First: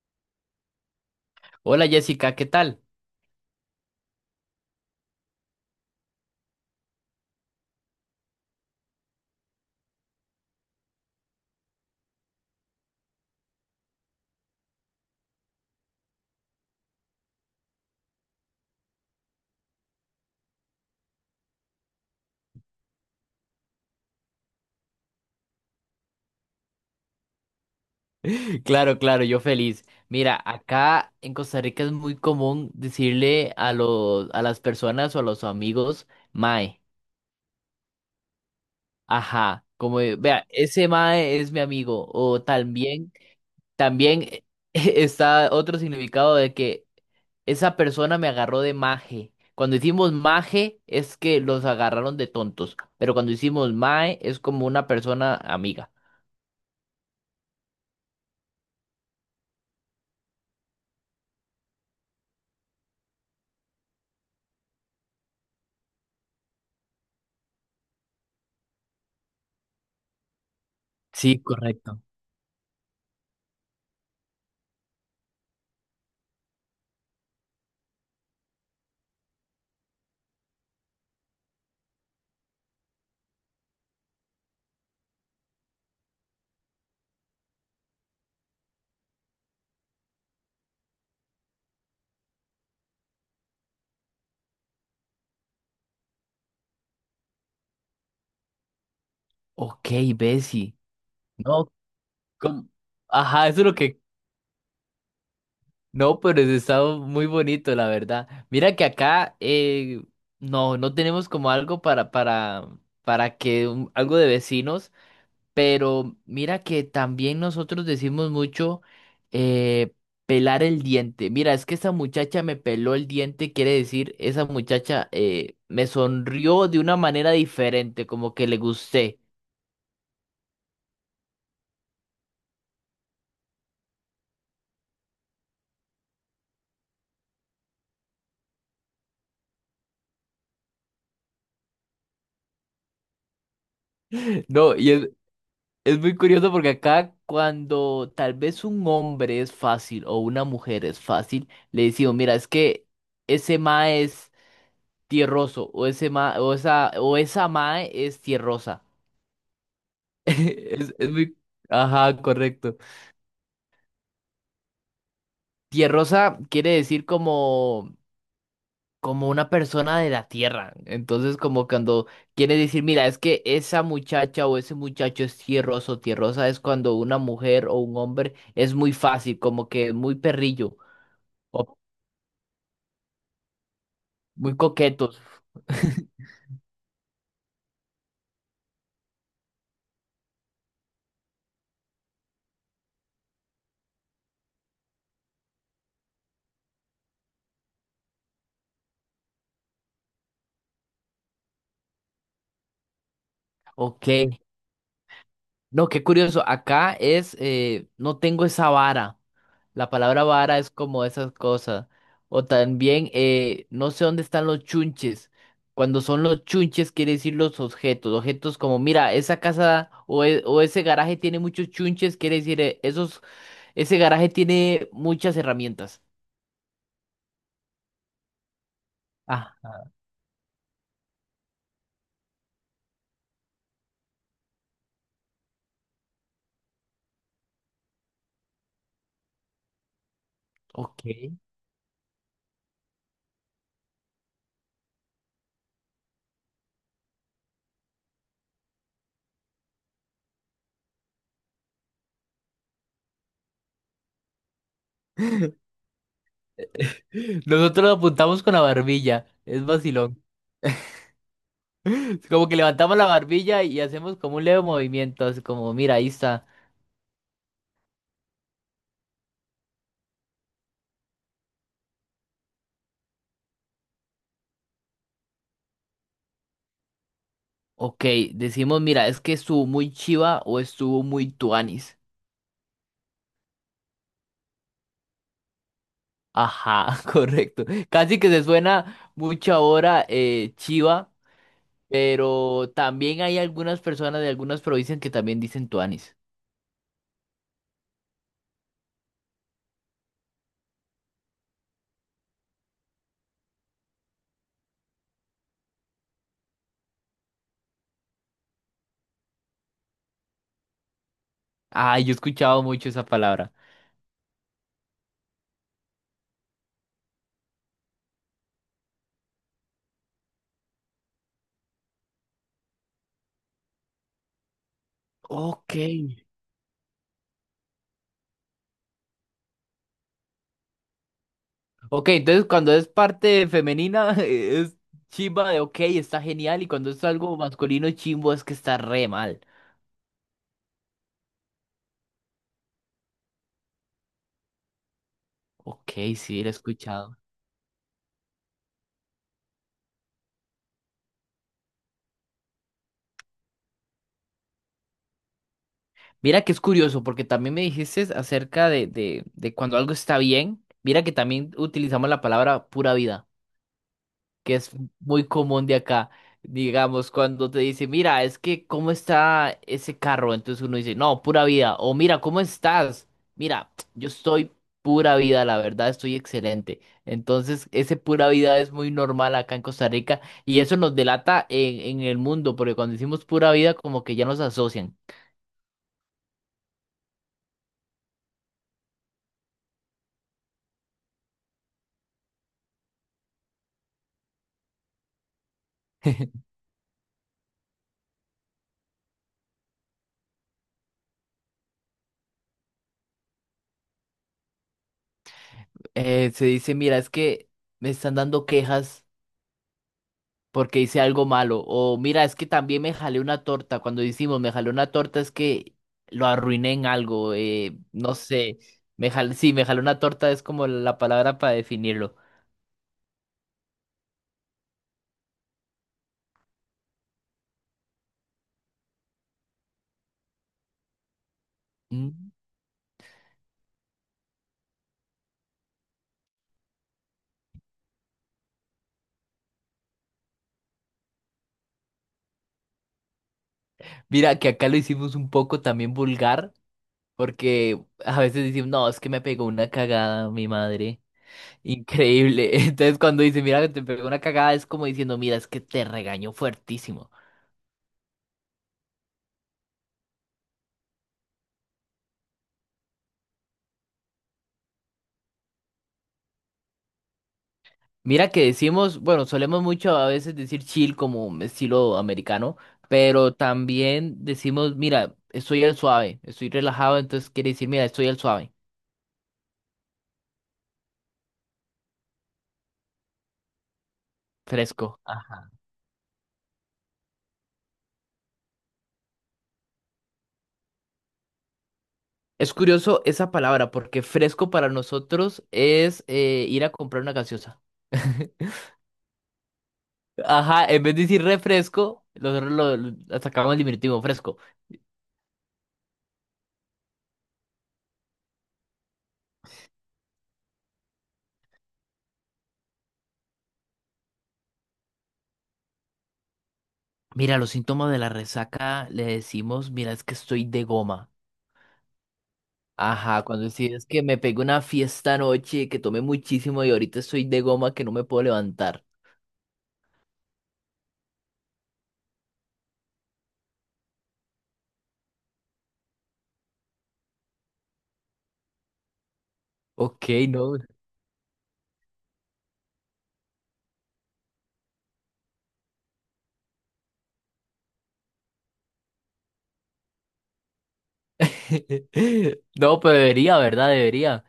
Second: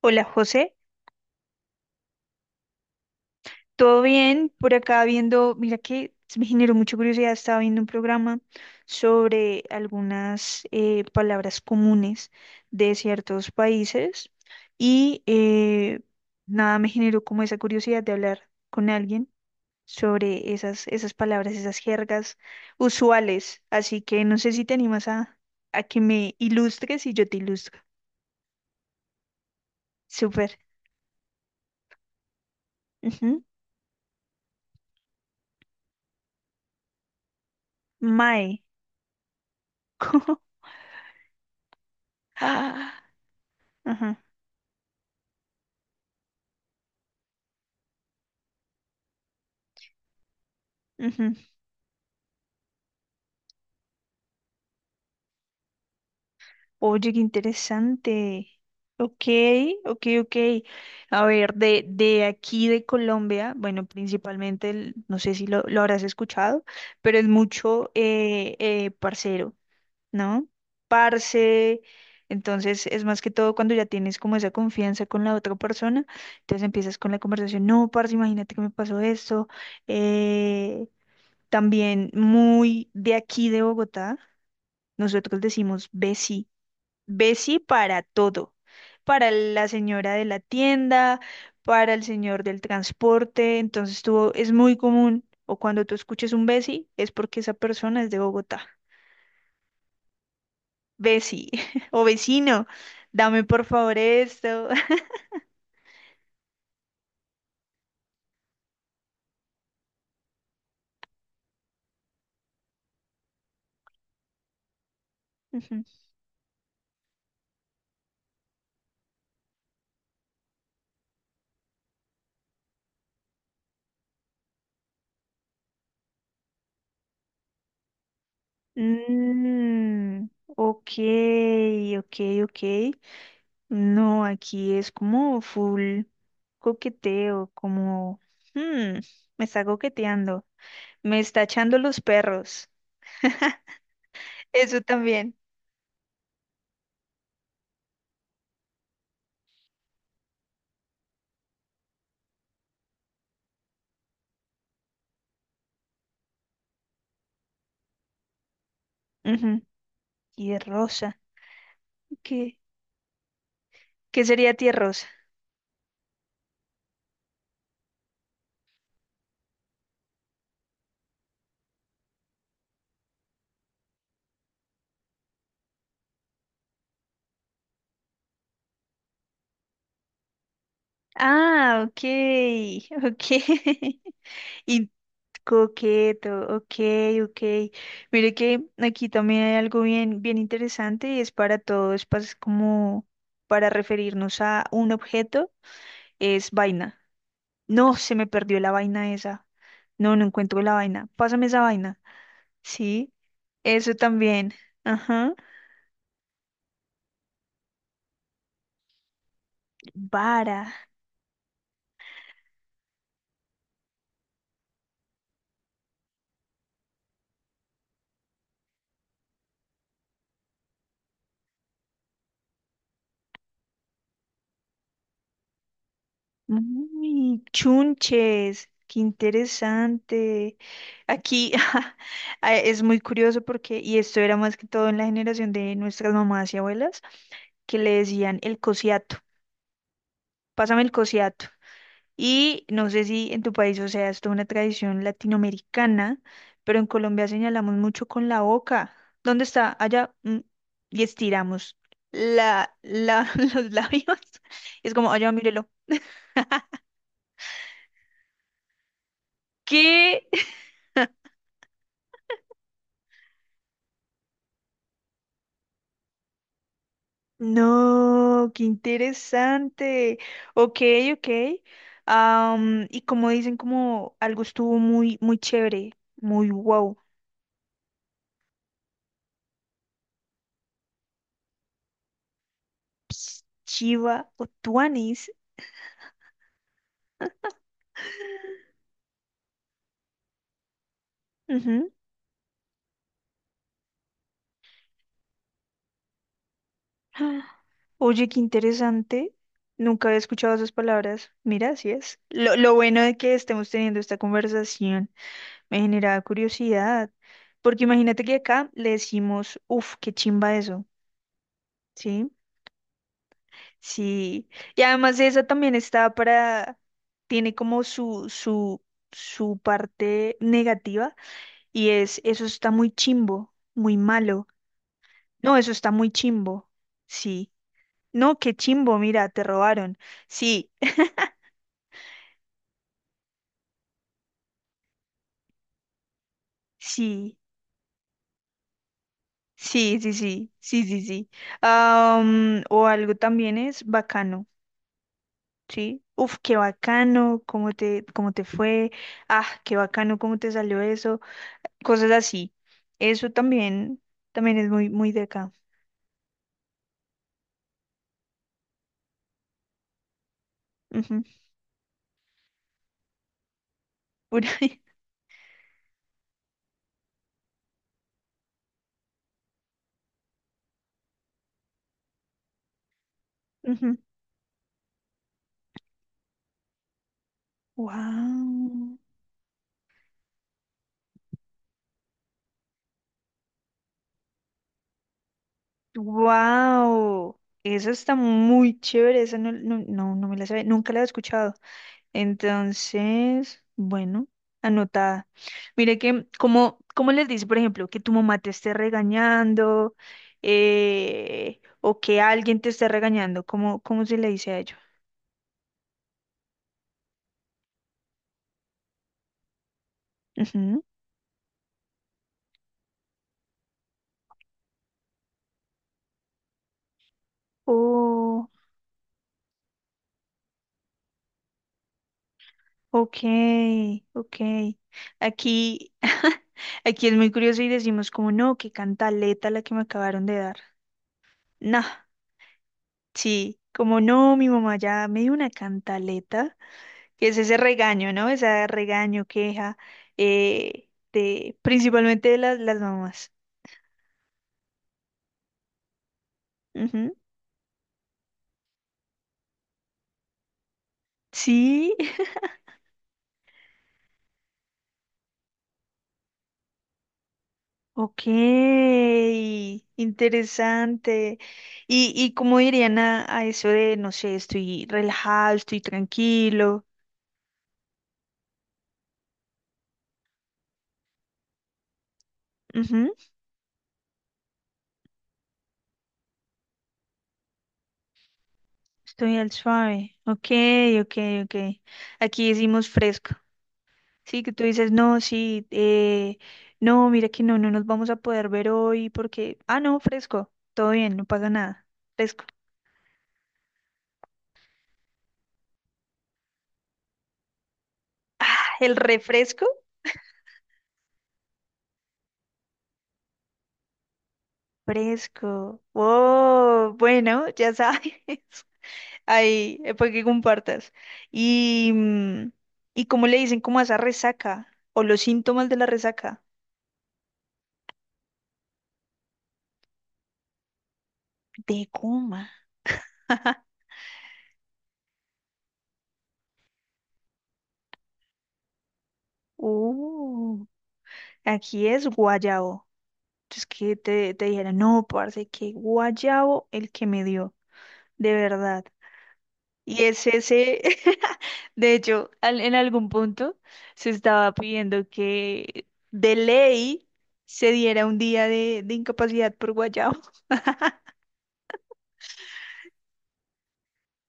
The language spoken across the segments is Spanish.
Hola José, Hola Jessica, ¿qué tal? ¿todo bien? Por acá viendo, mira que me generó mucha curiosidad, estaba viendo un programa sobre algunas palabras comunes de ciertos países y nada, me generó como esa curiosidad de hablar con alguien sobre esas palabras, esas jergas usuales. Así que no sé si te animas a que me ilustres y yo te ilustro. Claro, claro, yo feliz. Mira, Súper. acá en Costa Rica es muy común Ujú. decirle a las personas o a los amigos, mae, Mae. ajá, como de, vea, ese mae es mi amigo. O también, Ajá. también, está otro significado de que esa persona me agarró de maje. Cuando decimos maje es Ujú. que los agarraron de tontos, pero cuando decimos mae es como una persona amiga. Oye, qué interesante. Ok, ok, ok. A ver, de aquí de Colombia, bueno, principalmente, no sé si lo habrás escuchado, pero es mucho parcero, ¿no? Sí, Parce, correcto. entonces es más que todo cuando ya tienes como esa confianza con la otra persona, entonces empiezas con la conversación, no, parce, imagínate que me pasó esto. Eh, también muy de aquí de Bogotá, nosotros decimos besi, Bessie para todo, para la señora de la tienda, para el señor del transporte, entonces tú, es muy común, o cuando tú escuches un Bessie, es porque esa persona es de Bogotá. Ok, Bessie. Bessie, No, o vecino, como... dame Ajá, eso por es lo favor que... esto. No, pero es... está muy bonito, la verdad. Mira que acá no, no tenemos como algo para que un... algo de vecinos, Ujú. pero mira que también nosotros decimos mucho eh, pelar el diente. Mira, es que esa muchacha me peló el diente, quiere decir, esa muchacha me sonrió de una manera diferente, como que le gusté. Mm, ok, ok, ok. No, aquí es como full coqueteo, como, hmm, me está coqueteando, me está echando los perros. No, Eso y es... también. es muy curioso porque acá cuando tal vez un hombre es fácil o una mujer es fácil, le decimos, mira, es que ese ma es tierroso o ese ma o esa ma es tierrosa. Ujú. Es Tierrosa. muy... ajá, ¿Qué, correcto. qué sería tierrosa? Tierrosa quiere decir como como una persona de la tierra. Entonces, como cuando quiere decir, mira, es que esa muchacha o ese muchacho es tierroso, tierrosa es cuando una mujer o un hombre es muy fácil, como que muy perrillo. O... Ah, ok, ok. muy Y coquetos. coqueto, ok, ok. Mire que aquí también hay algo bien, bien interesante y es para todo, es como para referirnos a un objeto, es vaina. No, se me perdió la vaina esa. No, no encuentro la vaina. Pásame esa vaina. Sí, eso Ok. también. Ajá. No, qué curioso. Acá es, no tengo esa vara. La palabra vara Vara. es como esas cosas. O también, no sé dónde están los chunches. Cuando son los chunches, quiere decir los objetos. Objetos como, mira, esa casa o, e... o ese garaje tiene muchos chunches, quiere decir, esos, ese garaje tiene muchas herramientas. Uy, chunches, qué Ah, interesante. Aquí ah, es muy curioso porque, y esto era más que todo en la generación de nuestras mamás y abuelas, que le decían el cosiato, pásame el ok. cosiato. Y no sé si en tu país, o sea, esto es toda una tradición latinoamericana, pero en Colombia señalamos mucho con la boca. ¿Dónde está? Allá. Mm. Y estiramos la, la, los labios. Es como, allá, mírelo. Nosotros lo apuntamos con la barbilla. Es vacilón. ¿Qué? Como que levantamos la barbilla y hacemos como un leve movimiento, así como, mira, ahí está. No, qué interesante. Ok, ok. Am, y como dicen, como algo estuvo muy, muy chévere, muy wow. Ok, decimos, mira, es que estuvo muy chiva o estuvo muy tuanis. Ps, chiva o tuanis. Ajá, correcto. Casi que se suena mucho ahora chiva, Ujú. pero también hay algunas personas de algunas provincias que también dicen tuanis. Ah, oye, qué interesante. Nunca había escuchado esas palabras. Mira, así es. Lo bueno de que estemos teniendo esta conversación me generaba curiosidad. Porque imagínate que acá le decimos, uff, qué chimba eso. Ah, yo he ¿Sí? escuchado mucho esa palabra. Sí, y además esa también está para, tiene como su parte negativa y es, eso está muy chimbo, muy malo. No, eso Ok. está muy chimbo. Sí. No, qué chimbo, mira, te robaron. Sí, Ok, entonces cuando es parte femenina es chiva de ok, está genial, y cuando es sí, algo masculino chimbo es que está re mal. sí, sí, sí, sí, sí, sí. Am, o algo también es bacano, Ok, ¿sí? Uf, sí, lo he qué escuchado. bacano, cómo te fue. Ah, qué bacano, cómo te salió eso. Cosas así. Eso también, también es muy, muy de acá. Mira que es curioso, porque también me dijiste acerca de cuando algo está bien. Mira que Ujú. también utilizamos la palabra pura vida, Por que es ahí. muy común de acá. Digamos, cuando te dice, mira, es que cómo está ese carro, entonces uno dice, no, pura vida. O mira, ¿cómo estás? Mira, Ujú. yo estoy pura vida, la verdad, estoy excelente. Entonces, ese pura vida es muy Wow. normal acá en Costa Rica y eso nos delata en el mundo, porque cuando decimos pura vida, como que ya nos asocian. Wow. Esa está muy chévere. Esa no, no, no, no me la sabía. Nunca la he escuchado. Entonces, bueno, anotada. Mire que, como les dice, por ejemplo, que tu mamá te esté regañando, o que alguien te esté regañando, cómo se le dice a ello? Se dice, mira, es que me están dando quejas porque hice algo malo. O mira, es que también me jalé una torta. Cuando decimos me jalé una torta es que lo arruiné en algo. No Ujú. sé, me jalé, sí, me jalé una torta es como la palabra para definirlo. Ok, ok. Aquí, aquí es muy curioso y decimos como no, qué cantaleta la que me acabaron de dar. No, Mm. sí, como no, mi mamá ya me dio una cantaleta, que es ese regaño, ¿no? Ese regaño, queja, principalmente de las mamás. Mira, que acá lo hicimos un poco también vulgar Ujú. porque a veces decimos, no, es que me pegó una cagada mi madre. Sí, Increíble. Entonces cuando dice, mira, que te pegó una cagada es como diciendo, mira, es que te regañó fuertísimo. ok, interesante. Y cómo dirían a eso de, no sé, estoy relajado, estoy tranquilo. Mira que decimos, bueno, solemos mucho a veces decir chill como un estilo americano, Ujú. pero también decimos, mira, estoy al suave, estoy relajado, entonces quiere decir, mira, estoy al suave, Estoy al suave. Ok, ok, ok. Aquí decimos fresco. Sí, que tú dices, fresco. no, Ajá. sí, no, mira que no, no nos vamos a poder ver hoy porque, ah, no, fresco. Todo bien, no pasa nada. Fresco. Es curioso esa palabra, porque fresco para nosotros es ir a comprar una gaseosa. ¿El refresco? Ajá, en vez de decir refresco, nosotros lo sacamos el diminutivo fresco. Fresco. Oh, bueno, ya sabes. Ahí, para que compartas. Y, mm, ¿y cómo le dicen como a esa resaca? O los síntomas de la resaca. Mira, los síntomas de la resaca le decimos, mira, es que estoy de goma. De coma. Ajá, cuando sí que me pegué una fiesta anoche, que tomé muchísimo y ahorita estoy de goma que no me puedo levantar. Uh. Aquí es guayabo. Entonces que te dijera, no, parce, que guayabo el que me dio, de verdad. Y Ok, es no. ese, de hecho, en algún punto se estaba pidiendo que de ley se diera un día de incapacidad por guayabo. No, pero debería, ¿verdad? Debería.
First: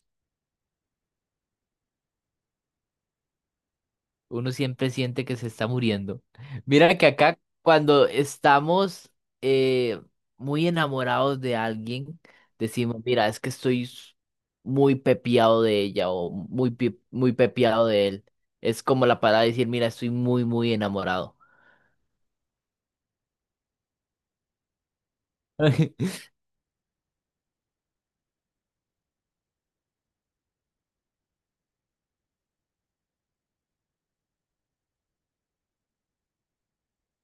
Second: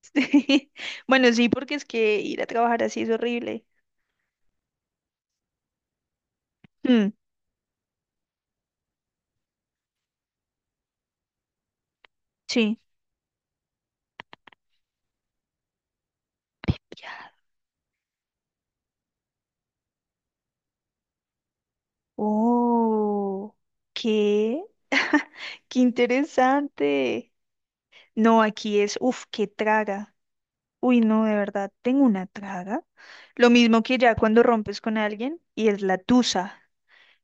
Sí. Bueno, sí, porque es que ir a trabajar así es horrible. Uno siempre siente que se está muriendo. Mira que Mm, acá cuando estamos eh, muy enamorados de alguien, sí. decimos, mira, es que estoy s... muy pepiado de ella o muy, pe... muy pepiado de él. Es como la palabra de decir, mira, estoy muy, muy enamorado. Oh, qué, qué interesante. No, aquí es, uff, qué traga. Uy, no, de verdad, tengo una traga. Lo mismo que ya cuando rompes con alguien y es la tusa.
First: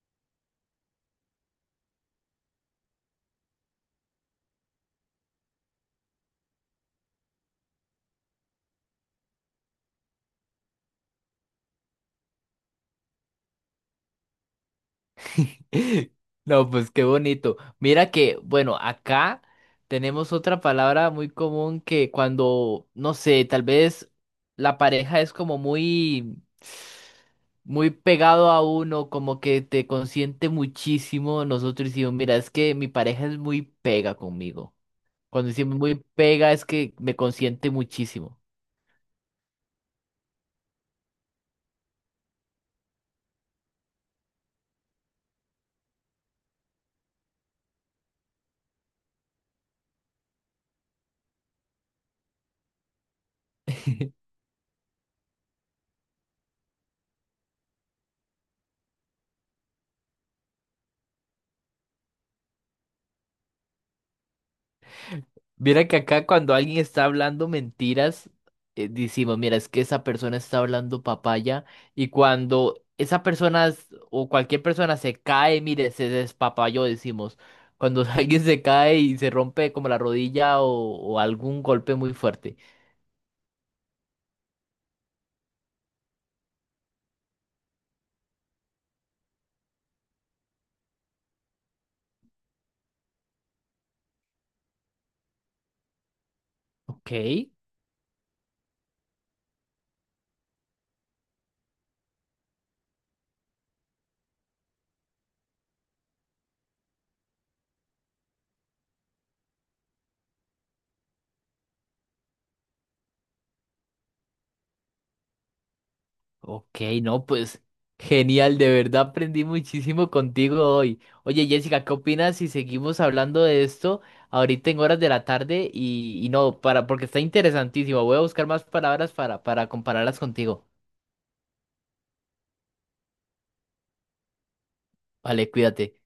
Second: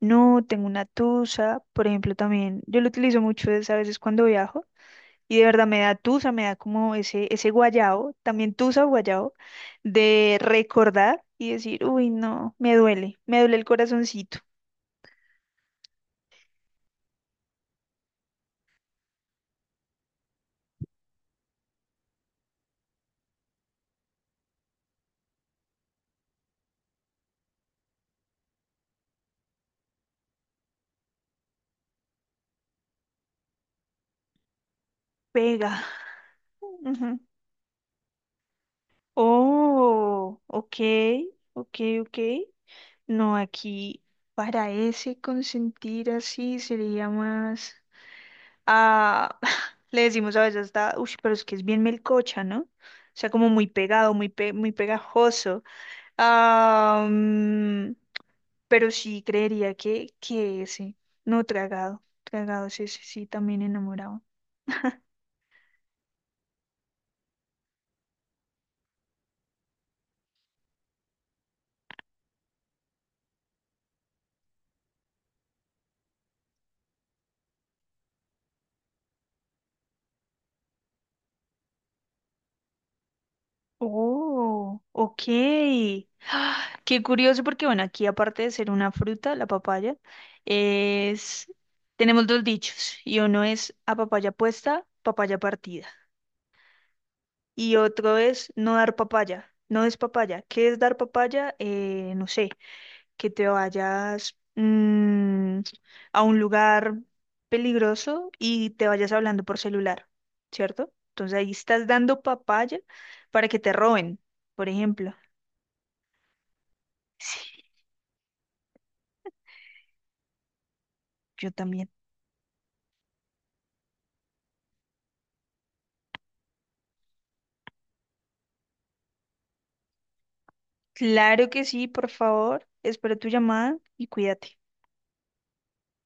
No, tengo una tusa, por ejemplo, también. Yo lo utilizo mucho es a veces cuando viajo y de verdad me da tusa, me da como ese guayao, también tusa o guayao, de recordar y decir, uy, no, me duele el corazoncito. No, pues qué bonito. Mira que, bueno, acá tenemos otra palabra muy común que cuando, no sé, tal vez la pareja es como muy, muy pegado a uno, como que te consiente muchísimo. Nosotros decimos, mira, es que mi pareja es muy pega conmigo. Cuando decimos Pega. muy pega es que me Ujú. consiente muchísimo. Oh, ok, ok, ok. No, aquí para ese consentir así sería más. Ah, le decimos a veces hasta, uy, pero es que es bien melcocha, ¿no? O sea, como muy pegado, muy, muy pegajoso. Ah, mm, pero sí creería que ese, no tragado, tragado, sí, sí, sí, también enamorado. Mira que acá cuando alguien está hablando mentiras, decimos, mira, es que esa persona está hablando papaya y cuando esa persona s... o cualquier persona se cae, mire, se despapayó, decimos. Cuando alguien se cae y se rompe como la rodilla o algún golpe muy fuerte. Oh, ok. Ah, qué curioso porque, bueno, aquí aparte de ser una fruta, la papaya, es... tenemos dos dichos y uno es a papaya puesta, papaya partida. Ok. Y otro es no dar papaya, no es papaya. ¿Qué es dar papaya? No sé, que te vayas mm, a un lugar peligroso y te vayas hablando por celular, ¿cierto? Entonces ahí estás dando papaya para que te roben, por ejemplo. Ok, no, pues Sí, genial, de verdad aprendí muchísimo contigo hoy. Oye, yo Jessica, también. ¿qué opinas si seguimos hablando de esto ahorita en horas de la tarde? Y no, para, porque está interesantísimo. Voy a buscar más palabras para compararlas contigo. Claro que sí, por favor. Espero tu llamada y cuídate. Vale, cuídate.